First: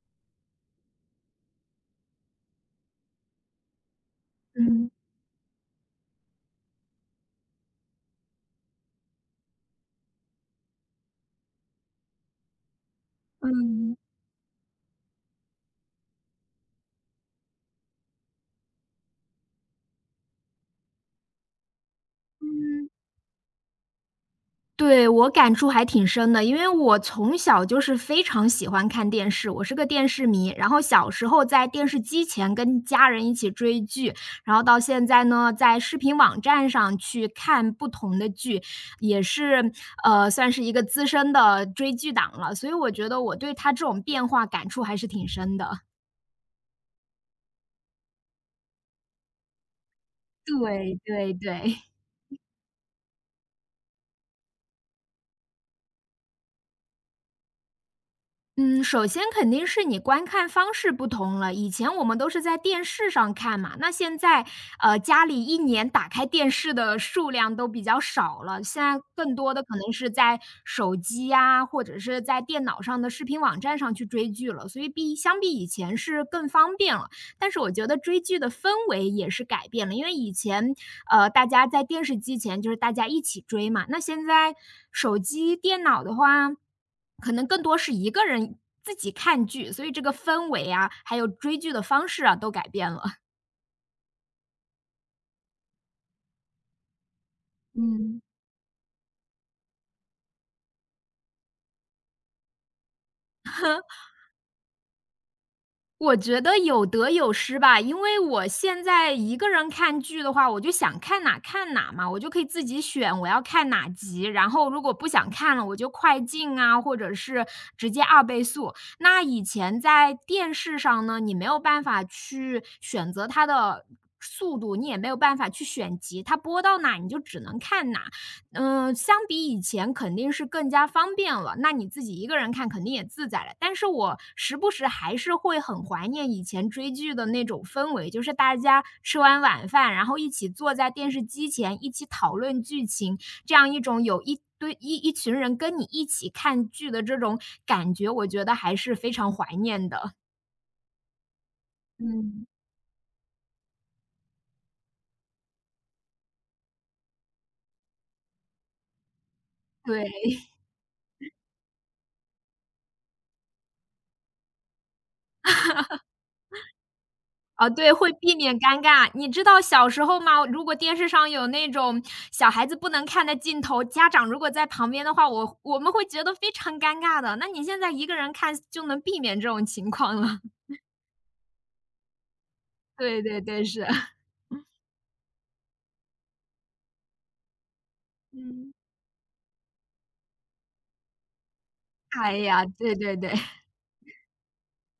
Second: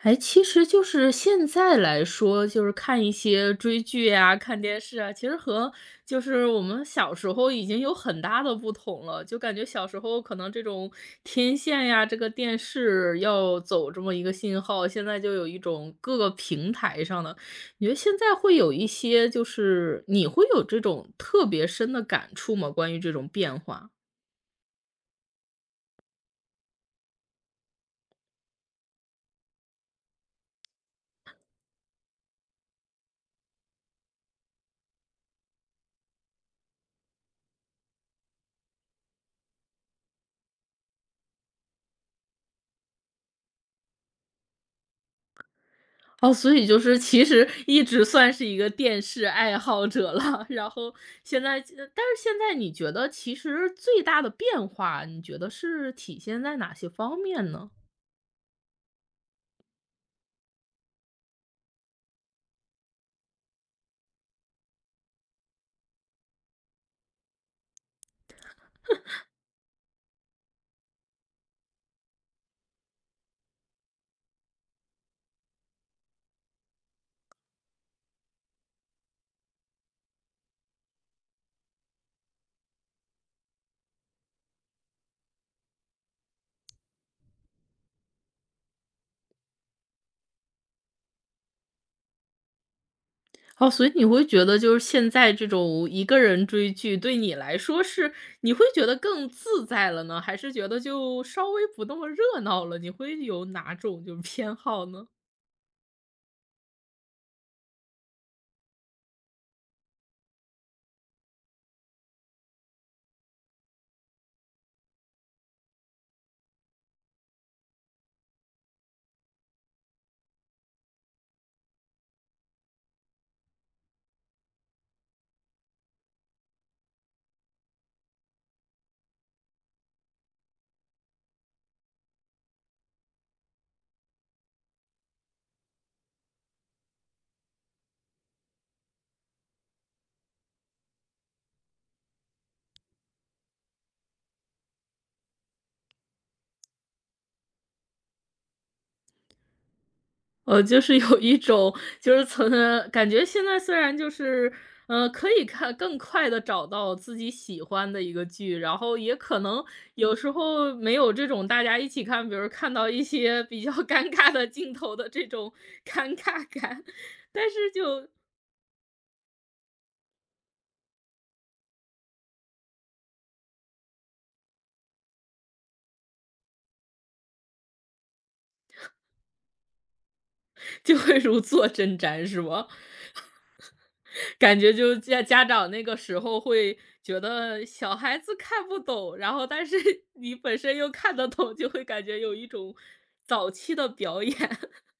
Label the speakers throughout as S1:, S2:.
S1: 哎，其实就是现在来说，就是看一些追剧啊、看电
S2: 嗯，
S1: 视啊，其实和我们小时候已经有很大的不同了。就感觉小时候可能这种天线呀，这个电视要走
S2: 嗯，
S1: 这么一个信号，现在就有一种各个平台上的。你觉得现在会有一些就是你会有这种特别深的感触吗？
S2: 嗯，
S1: 关于这种变化？
S2: 对，我感触还挺深的，因为我从小就是非常喜欢看电视，我是个电视迷。然后小时候在电视机前跟家人一起追剧，然后到现在呢，在视频网站上去看不同的剧，也是，算是一个资深的追剧党了，所以我觉得我对他这种变化感触还是挺深的。
S1: 哦，所以就是其实一直算是一个电视爱好者了，然后
S2: 对对
S1: 现在但
S2: 对。
S1: 是现在你觉得其实最大的变化，你觉得是体现在哪些方面呢？
S2: 嗯，首先肯定是你观看方式不同了。以前我们都是在电视上看嘛，那现在，家里一年打开电视的数量都比较少了，现在更多的可能是在手机呀，或者是在电脑上的视频网站上去追剧了，所以比相比以前是更方便了。但是我觉得追剧的氛围也是改变了，因为以前，大家在电视机前就是大家一起追嘛，那现在手机、电脑的话，可能更多是一个人自己看剧，所以这个氛围啊，还有追剧的方式啊，都改变了。
S1: 哦，所以你会觉得就是现在这种一个人追剧，对你来说是
S2: 嗯。
S1: 你会觉得更自在了呢？还是觉得就稍微不那么热闹了？你会有哪种就是偏好呢？
S2: 我觉得有得有失吧，因为我现在一个人看剧的话，我就想看哪看哪嘛，我就可以自己选我要看哪集，然后如果不想看了，我就快进啊，或者是直接二倍速。那以前在电视上呢，你没有办法去选择它的速度，你也没有办法去选集，它播到哪你就只能看哪。嗯，相比以前肯定是更加方便了，那你自己一个人看肯定也自在了。但是我时不时还是会很怀念以前追剧的那种氛围，就是大家吃完晚饭，然后一起坐在电视机前，一起讨论剧情，这样一种有一堆一群人跟你一起看剧的这种感觉，我觉得还是非常怀念的。
S1: 就是有一种就是
S2: 嗯，
S1: 从感觉现在虽然就是，可以看更快的找到自己喜欢的一个剧，然后也可能有时
S2: 对。
S1: 候没有这种大家一起看，比如看到一些比较 尴尬的镜头的这种尴尬感，但是
S2: 啊，对，
S1: 就
S2: 会避免尴尬。你知道小时候吗？如果电视上有那种小孩子不能看的镜头，家长如果在旁边的话，我们会觉得非常尴尬的。那你现在一个人看就能避免这种情况了。
S1: 就会如坐针毡，是吗？
S2: 对对对，是。
S1: 感觉就是家长那个时候会觉得小孩子看
S2: 嗯，
S1: 不懂，然后但是 你本身又看得懂，就会感觉有
S2: 哎
S1: 一
S2: 呀，
S1: 种
S2: 对对对，
S1: 早期的表演。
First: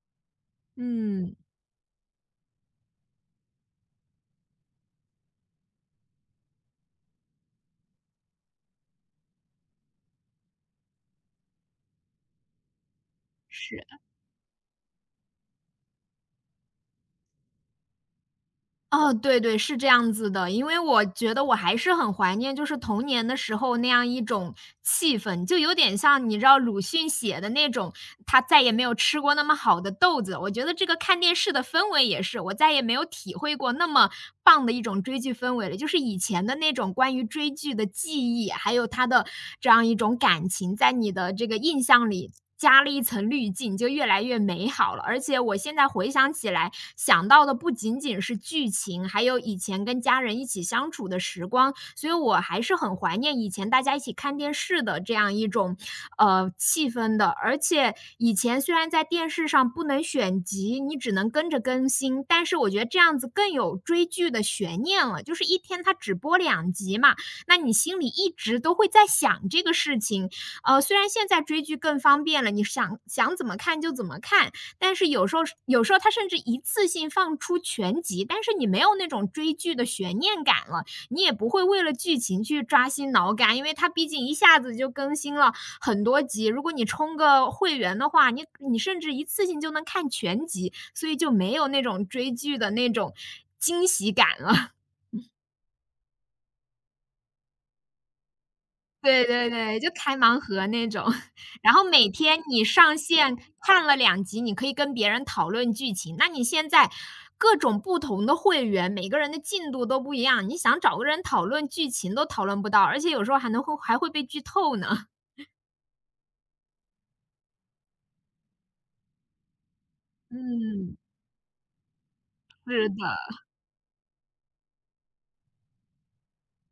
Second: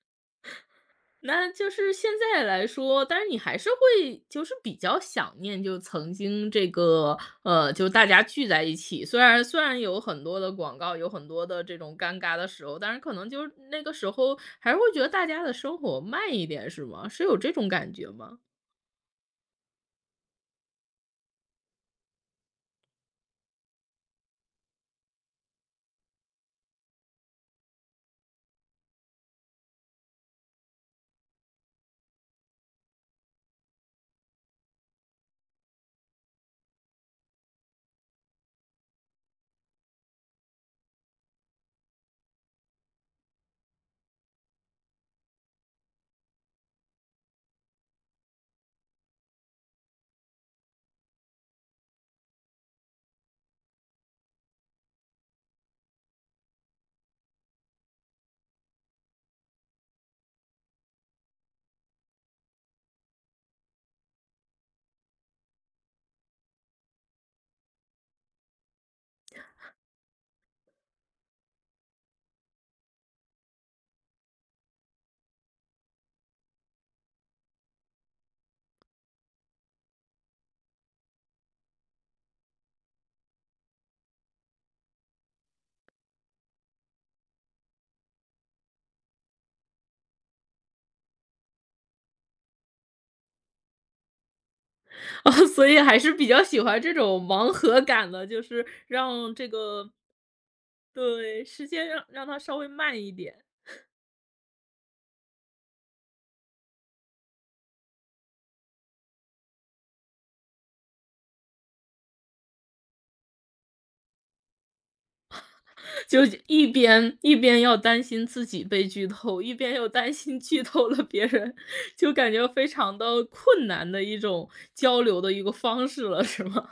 S2: 嗯，
S1: 那就是现在来说，但是你还是会就是比较想念就曾经这个，就大家聚在一起，虽然有很多的广告，有很多的这种尴尬的时候，但是可能就是那
S2: 是。
S1: 个时候还是会觉得大家的生活慢一点，是吗？是有这种感觉吗？
S2: 哦，对对，是这样子的。因为我觉得我还是很怀念，就是童年的时候那样一种气氛，就有点像你知道鲁迅写的那种，他再也没有吃过那么好的豆子。我觉得这个看电视的氛围也是，我再也没有体会过那么棒的一种追剧氛围了。就是以前的那种关于追剧的记忆，还有他的这样一种感情，在你的这个印象里加了一层滤镜，就越来越美好了。而且我现在回想起来，想到的不仅仅是剧情，还有以前跟家人一起相处的时光，所以我还是很怀念以前大家一起看电视的这样一种，气氛的。而且以前虽然在电视上不能选集，你只能跟着更新，但是我觉得这样子更有追剧的悬念了，就是一天它只播两集嘛，那你心里一直都会在想这个事情，虽然现在追剧更方便了，你想想怎么看就怎么看，但是有时候它甚至一次性放出全集，但是你没有那种追剧的悬念感了，你也不会为了剧情去抓心挠肝，因为它毕竟一下子就更新了很多集。如果你充个会员的话，你甚至一次性就能看全集，所以就没有那种追剧的那种惊喜感了。
S1: 哦，所以还是比较喜欢这种盲盒感的，就是
S2: 对
S1: 让这
S2: 对对，
S1: 个
S2: 就开盲盒那种。
S1: 对，时
S2: 然后
S1: 间让
S2: 每
S1: 让它
S2: 天
S1: 稍
S2: 你
S1: 微
S2: 上
S1: 慢一
S2: 线
S1: 点，
S2: 看了2集，你可以跟别人讨论剧情。那你现在各种不同的会员，每个人的进度都不一样，你想找个人讨论剧情都讨论不到，而且有时候还能会还会被剧透呢。
S1: 就一边要担心自己被剧透，一边又担心剧透
S2: 嗯，
S1: 了别人，就感觉非
S2: 是
S1: 常
S2: 的，
S1: 的困难的一种交流的一个方式了，是吗？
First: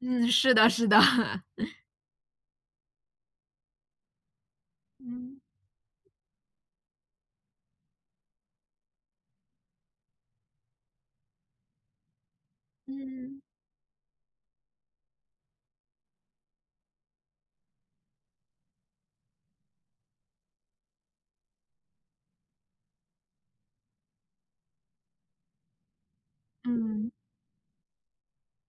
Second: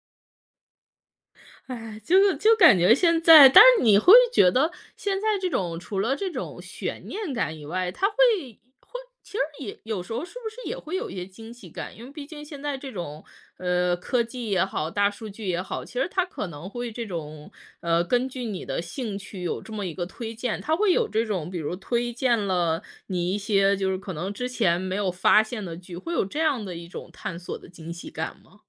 S2: 嗯，是的是的。
S1: 哎，就是就感觉现在但是你会觉得现在
S2: 嗯，
S1: 这种除了这种悬念感以外，它会其实也有时候是不是也会有一些惊喜感？因为毕竟现在这种，
S2: 嗯，
S1: 科技也好，大数据也好，其实它可能会这种，根据你的兴趣有这么一个推荐，它会有这种比如推荐了你一些就是可能之前没有发现的剧，会有这样的一种
S2: 嗯。
S1: 探索的惊喜感吗？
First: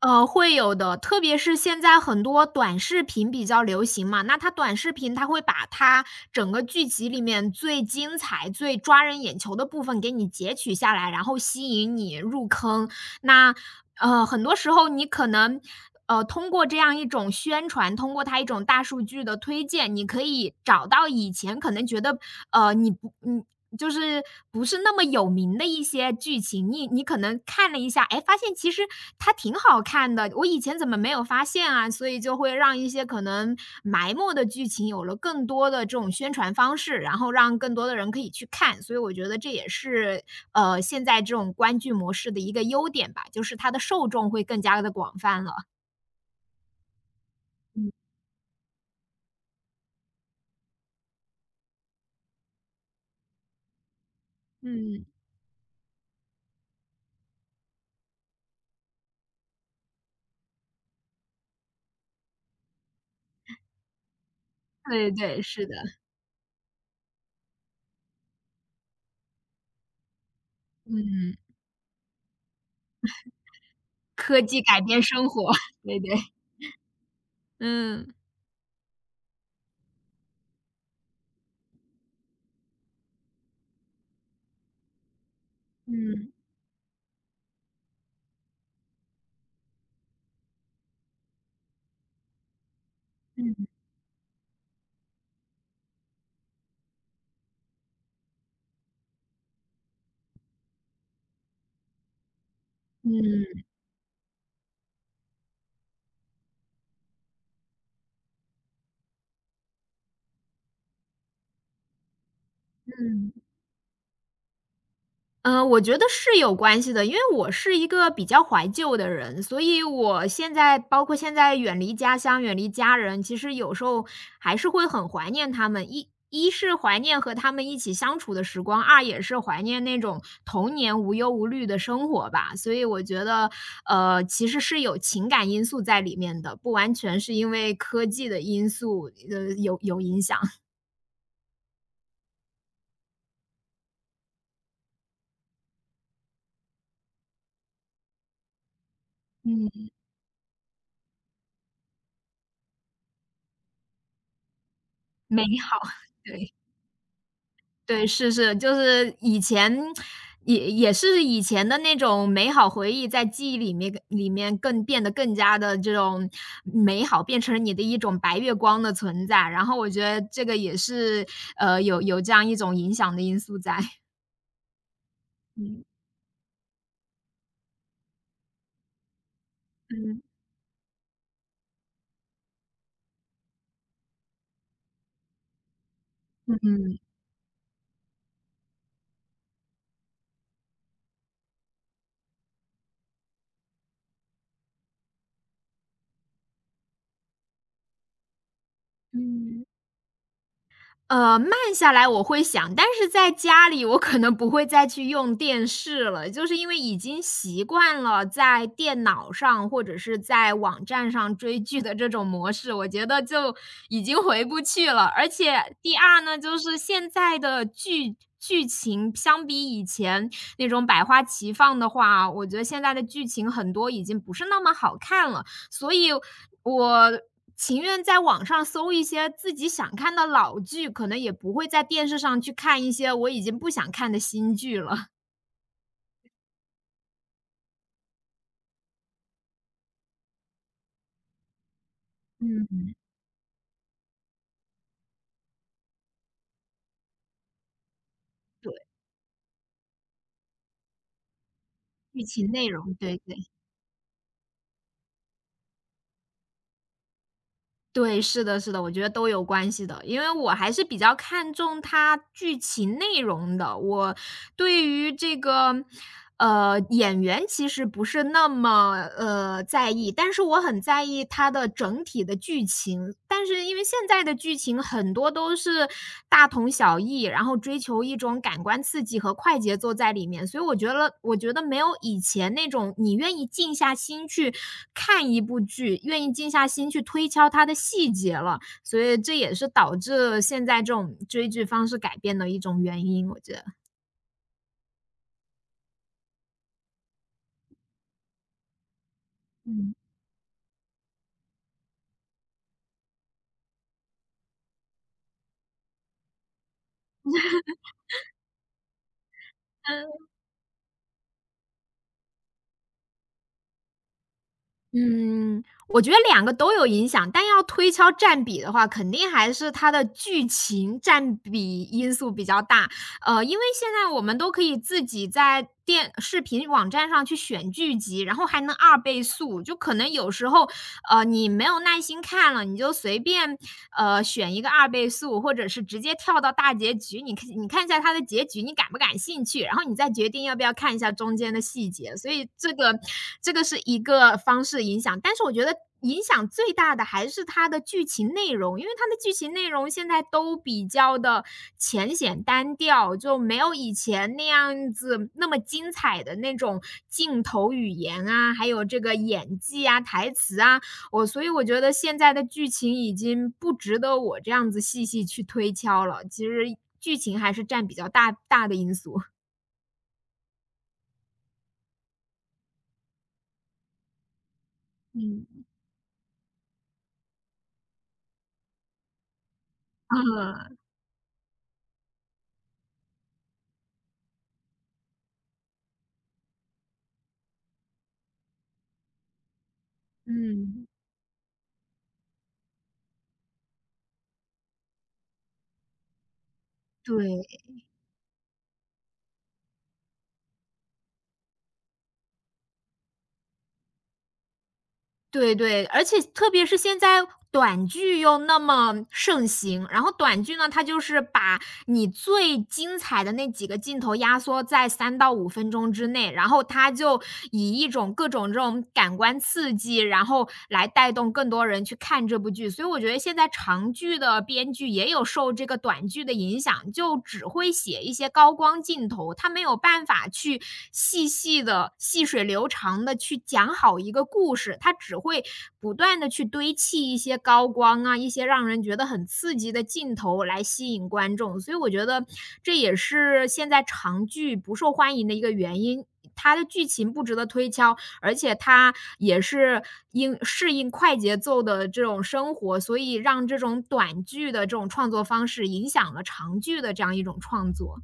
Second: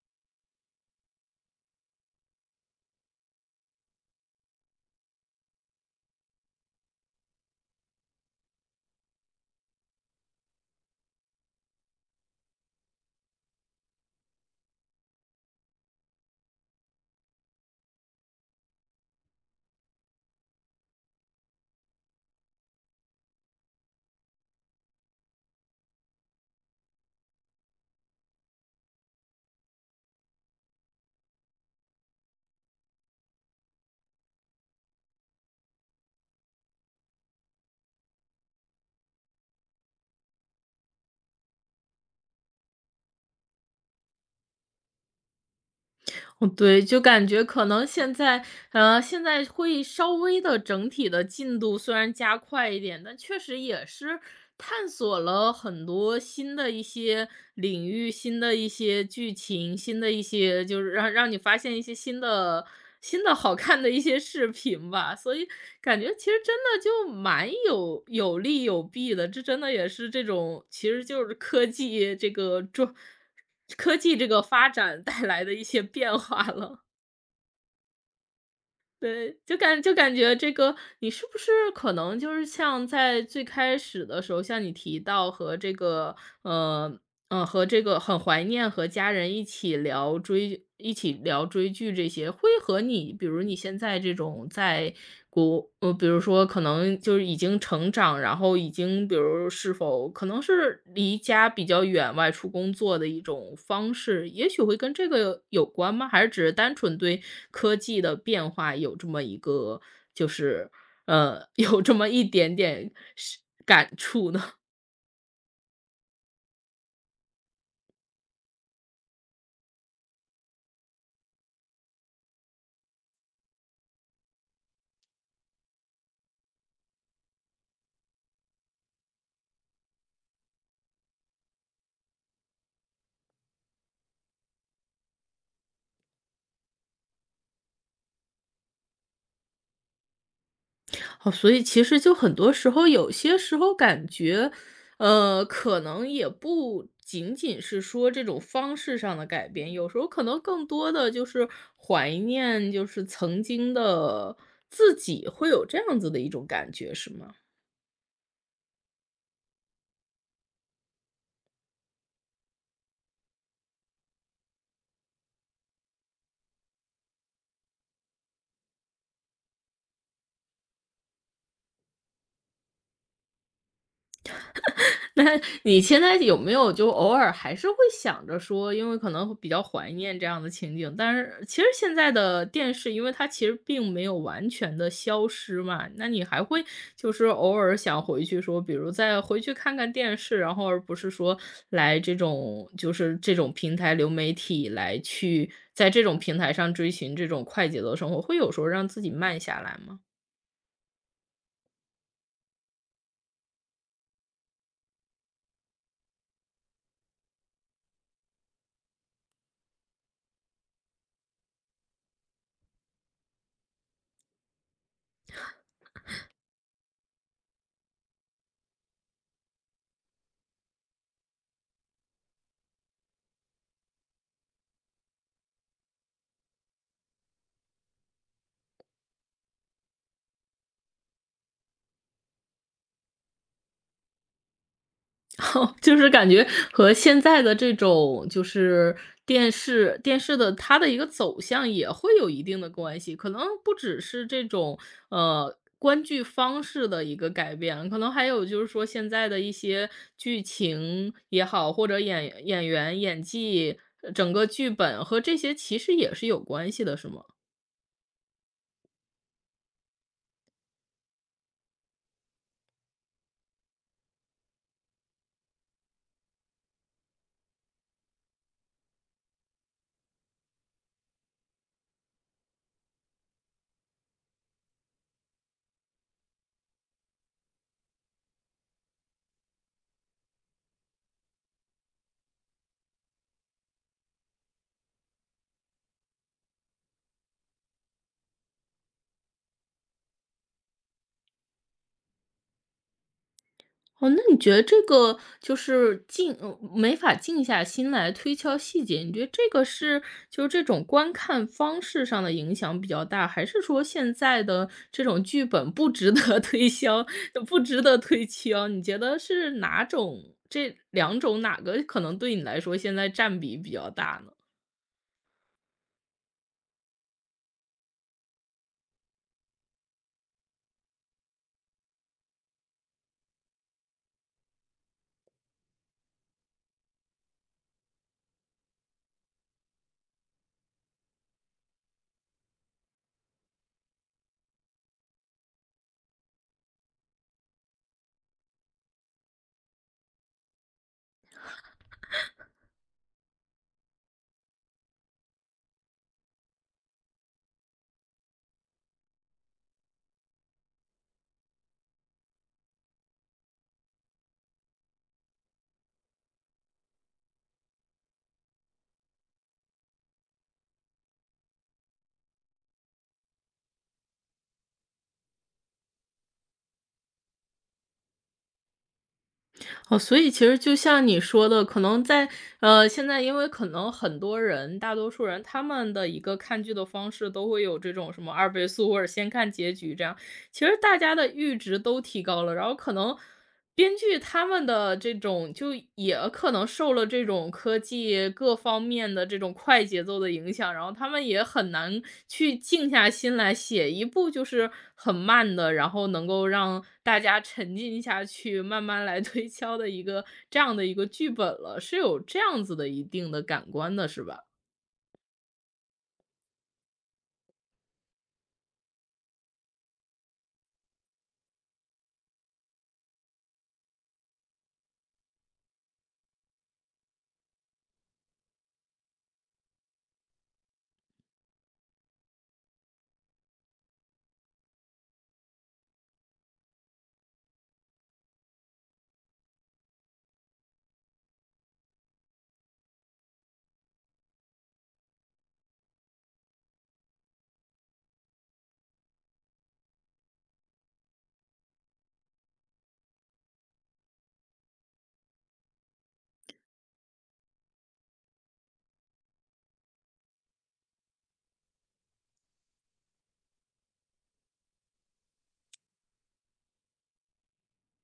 S2: 会有的，特别是现在很多短视频比较流行嘛，那它短视频它会把它整个剧集里面最精彩、最抓人眼球的部分给你截取下来，然后吸引你入坑。那很多时候你可能通过这样一种宣传，通过它一种大数据的推荐，你可以找到以前可能觉得呃，你不嗯，就是不是那么有名的一些剧情，你可能看了一下，哎，发现其实它挺好看的，我以前怎么没有发现啊？所以就会让一些可能埋没的剧情有了更多的这种宣传方式，然后让更多的人可以去看。所以我觉得这也是，现在这种观剧模式的一个优点吧，就是它的受众会更加的广泛了。
S1: 哦，对，就感觉可能
S2: 嗯，
S1: 现在，现在会稍微的整体的进度虽然加快一点，但确实也是探
S2: 嗯，
S1: 索了很多新的一些领域、新的一些剧情、新的一些就是让你发现一些新的好看的一些视频
S2: 对
S1: 吧。所
S2: 对，
S1: 以
S2: 是的，
S1: 感觉其实真的就蛮有有利有弊的，这真的也是这种其实就是
S2: 嗯，
S1: 科技这个
S2: 科技
S1: 发
S2: 改变
S1: 展带
S2: 生
S1: 来
S2: 活，
S1: 的一 些
S2: 对
S1: 变
S2: 对，
S1: 化了。
S2: 嗯，
S1: 对，就感觉这个你是不是可能就是像在最开始的时候，像你提到
S2: 嗯。
S1: 呃，和这个很怀念和家人一起聊追剧这些，会和你比如你
S2: 嗯
S1: 现在这种比如说可能就是已经成长，然后已经比如是否可能是离家比较远，外出工作的一种
S2: 嗯
S1: 方式，也许会跟这个有关吗？还是只是单纯对科技的变化有这么一个就是，有这么一点点
S2: 嗯，
S1: 是感触呢？
S2: 我觉得是有关系的，因为我是一个比较怀旧的人，所以我现在包括现在远离家乡、远离家人，其实有时候还是会很怀念他们。一是怀念和他们一起相处的时光，二也是怀念那种童年无忧无虑的生活吧。所以我觉得，其实是有情感因素在里面的，不完全是因为科技的因素，有影响。
S1: 哦，所以其实就很多时候，有些时候感觉，可能也不仅仅是说这种方式上的改变，有
S2: 嗯，
S1: 时候可能更多的就是怀念，就是曾经的自己，
S2: 美
S1: 会有这
S2: 好，
S1: 样子的 一种
S2: 对。
S1: 感觉，是吗？
S2: 对，是是，就是以前也是以前的那种美好回忆，在记忆里面更变得更加的这种美好，变成你的一种白月光的存在，然后我觉得这个也是，有这样一种影响的因素在。
S1: 那 你
S2: 嗯，
S1: 现在有没有就偶尔还是会想着说，因为可能会比较怀念
S2: 嗯，
S1: 这样的情景，但是其实现在的电视，因为它其实并没有完全的消失嘛，那你还
S2: 嗯
S1: 会
S2: 嗯。
S1: 就是偶尔想回去说，比如再回去看看电视，然后而不是说来这种就是这种平台流媒体来去在这种平台上追寻这种快节奏生活，会有时候让自己慢下
S2: 嗯。
S1: 来吗？
S2: 慢下来我会想，但是在家里我可能不会再去用电视了，就是因为已经习惯了在电脑上或者是在网站上追剧的这种模式，我觉得就已经回不去了。而且第二呢，就是现在的剧情相比以前那种百花齐放的话，我觉得现在的剧情很多已经不是那么好看了，所以我情愿在网上搜一些自己想看的老剧，可能也不会在电视上去看一些我已经不想看的新剧了。
S1: 就是感觉和现在的这种就是电视的它的一个走向也会有一定的
S2: 嗯，
S1: 关系，可能不只是这种，观剧方式的一个改变，可能还有就是
S2: 对，
S1: 说现在的一些剧情也好，或者
S2: 剧
S1: 演
S2: 情
S1: 演
S2: 内容，
S1: 员
S2: 对
S1: 演
S2: 对
S1: 技，整个剧本和这些其实也是有关系的，是吗？
S2: 对，是的，是的，我觉得都有关系的，因为我还是比较看重它剧情内容的。我对于这个，演员其实不是那么在意，但是我很在意它的整体的剧情。但是因为现在的剧情很多都是大同小异，然后追求一种感官刺激和快节奏在里面，所以我觉得没有以前那种你愿意静下心去看一部剧，愿意静下心去推敲它的细节了，所以这也是导致现在这种追剧方式改变的一种原因，我觉得。
S1: 哦，那你觉得这个就是没法静下心来推敲细节，你觉得这个
S2: 嗯。
S1: 是就是这种观看方式上的影响比较大，还是说现在的这种剧本不值得 推销不值得推敲？你觉得是这两种哪个可能对你来说现在占比比较大呢？
S2: 嗯，我觉得两个都有影响，但要推敲占比的话，肯定还是它的剧情占比因素比较大。因为现在我们都可以自己在电视频网站上去选剧集，然后还能二倍速，就可能有时候你没有耐心看了，你就随便选一个二倍速，或者是直接跳到大结局，你看一下它的结局，你感不感兴趣，然后你再决定要不要看一下中间的细节。所以这个是一个方式影响，但是我觉得。影响最大的还是它的剧情内容，因为它的剧情内容现在都比较的浅显单调，就没有以前那样子那么精彩的那种镜头语言啊，还有这个演技啊、台词啊，我所以我觉得现在的剧情已经不值得我这样子细细去推敲了，其实剧情还是占比较大的因素。
S1: 哦，所以其实就像你说的，可能现在因为可能很多人，大多数人他
S2: 嗯，
S1: 们的一个看剧的方式都会有这种什么二倍速或者先看结局这 样，其
S2: 啊，
S1: 实大家的阈值都提高了，然后可能编剧他们的这种就也可能受了这种科技各方面的这种快节奏的影响，然
S2: 嗯，
S1: 后他们也很难去静下心来写一部就是很慢的，然后能够让大家
S2: 对，
S1: 沉浸下去，慢慢来推敲的这样的一个剧本了，是有这样子的一定的感官的，是吧？
S2: 对对，而且特别是现在短剧又那么盛行，然后短剧呢，它就是把你最精彩的那几个镜头压缩在3到5分钟之内，然后它就以一种各种这种感官刺激，然后够来带动更多人去看这部剧。所以我觉得现在长剧的编剧也有受这个短剧的影响，就只会写一些高光镜头，他没有办法去细细的、细水流长的去讲好一个故事，他只会不断的去堆砌一些高光啊，一些让人觉得很刺激的镜头来吸引观众。所以我觉得这也是现在长剧不受欢迎的一个原因。它的剧情不值得推敲，而且它也是因适应快节奏的这种生活，所以让这种短剧的这种创作方式影响了长剧的这样一种创作。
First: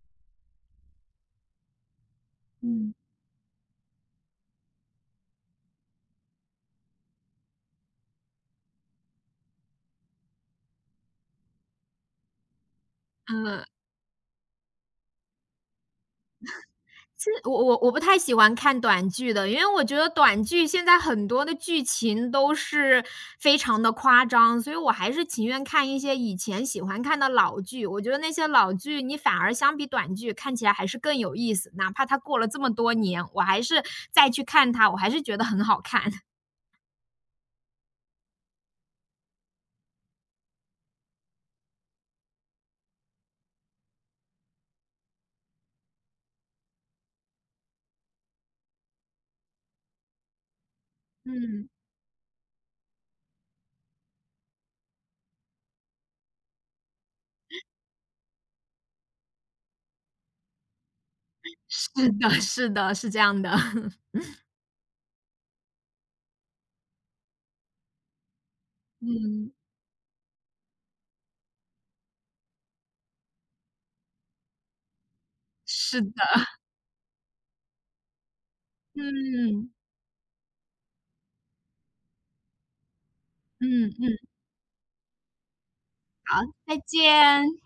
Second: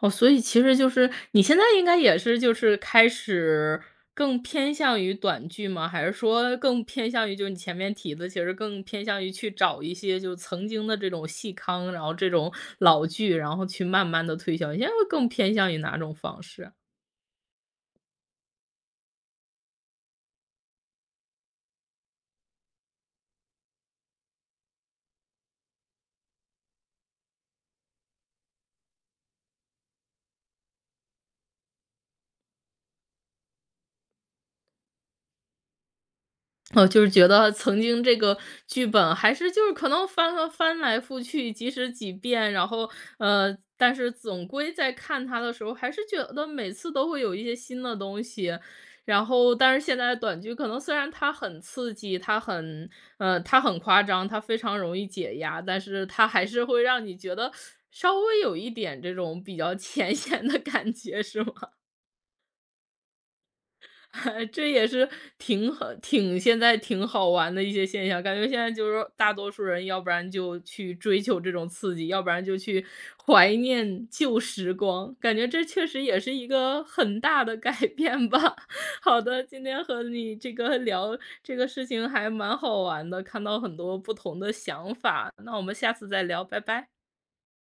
S1: 哦，所以其实就是你现在应该也是就是开始更偏向于短剧吗？还是说更偏向于就是你前面提的，其实更偏向于去找一些就曾经的这种细糠，然后这种老剧，然后
S2: 嗯，
S1: 去慢慢的推销，你现在会更偏向于哪种方式啊？
S2: 其实我不太喜欢看短剧的，因为我觉得短剧现在很多的剧情都是非常的夸张，所以我还是情愿看一些以前喜欢看的老剧。我觉得那些老剧，你反而相比短剧看起来还是更有意思，哪怕它过了这么多年，我还是再去看它，我还是觉得很好看。
S1: 哦，就是觉得曾经这个剧本还是就是可能翻来覆去几十几遍，然后，但是总归在看它的时候，还是觉得每次都会有一些新的东西。然后，但是现在的短剧可能虽然它很
S2: 嗯，
S1: 刺激，它很夸张，它非常容易解压，但是它还是会让你觉得稍微有一点这种比较 浅显的感觉，是吗？
S2: 是的是的，是这样的。
S1: 这也是挺好玩的一些现象，感觉现在就是说大多
S2: 嗯，
S1: 数人要不然就去追求这种刺激，要不然就去怀念旧时光，感觉这确
S2: 是
S1: 实
S2: 的，
S1: 也是一个很大的改变吧。好的，今
S2: 嗯，
S1: 天和你聊这个事情还蛮好玩的，看到很
S2: 嗯
S1: 多不
S2: 嗯，
S1: 同的想法，那我们下次再
S2: 好，
S1: 聊，拜
S2: 再
S1: 拜。
S2: 见。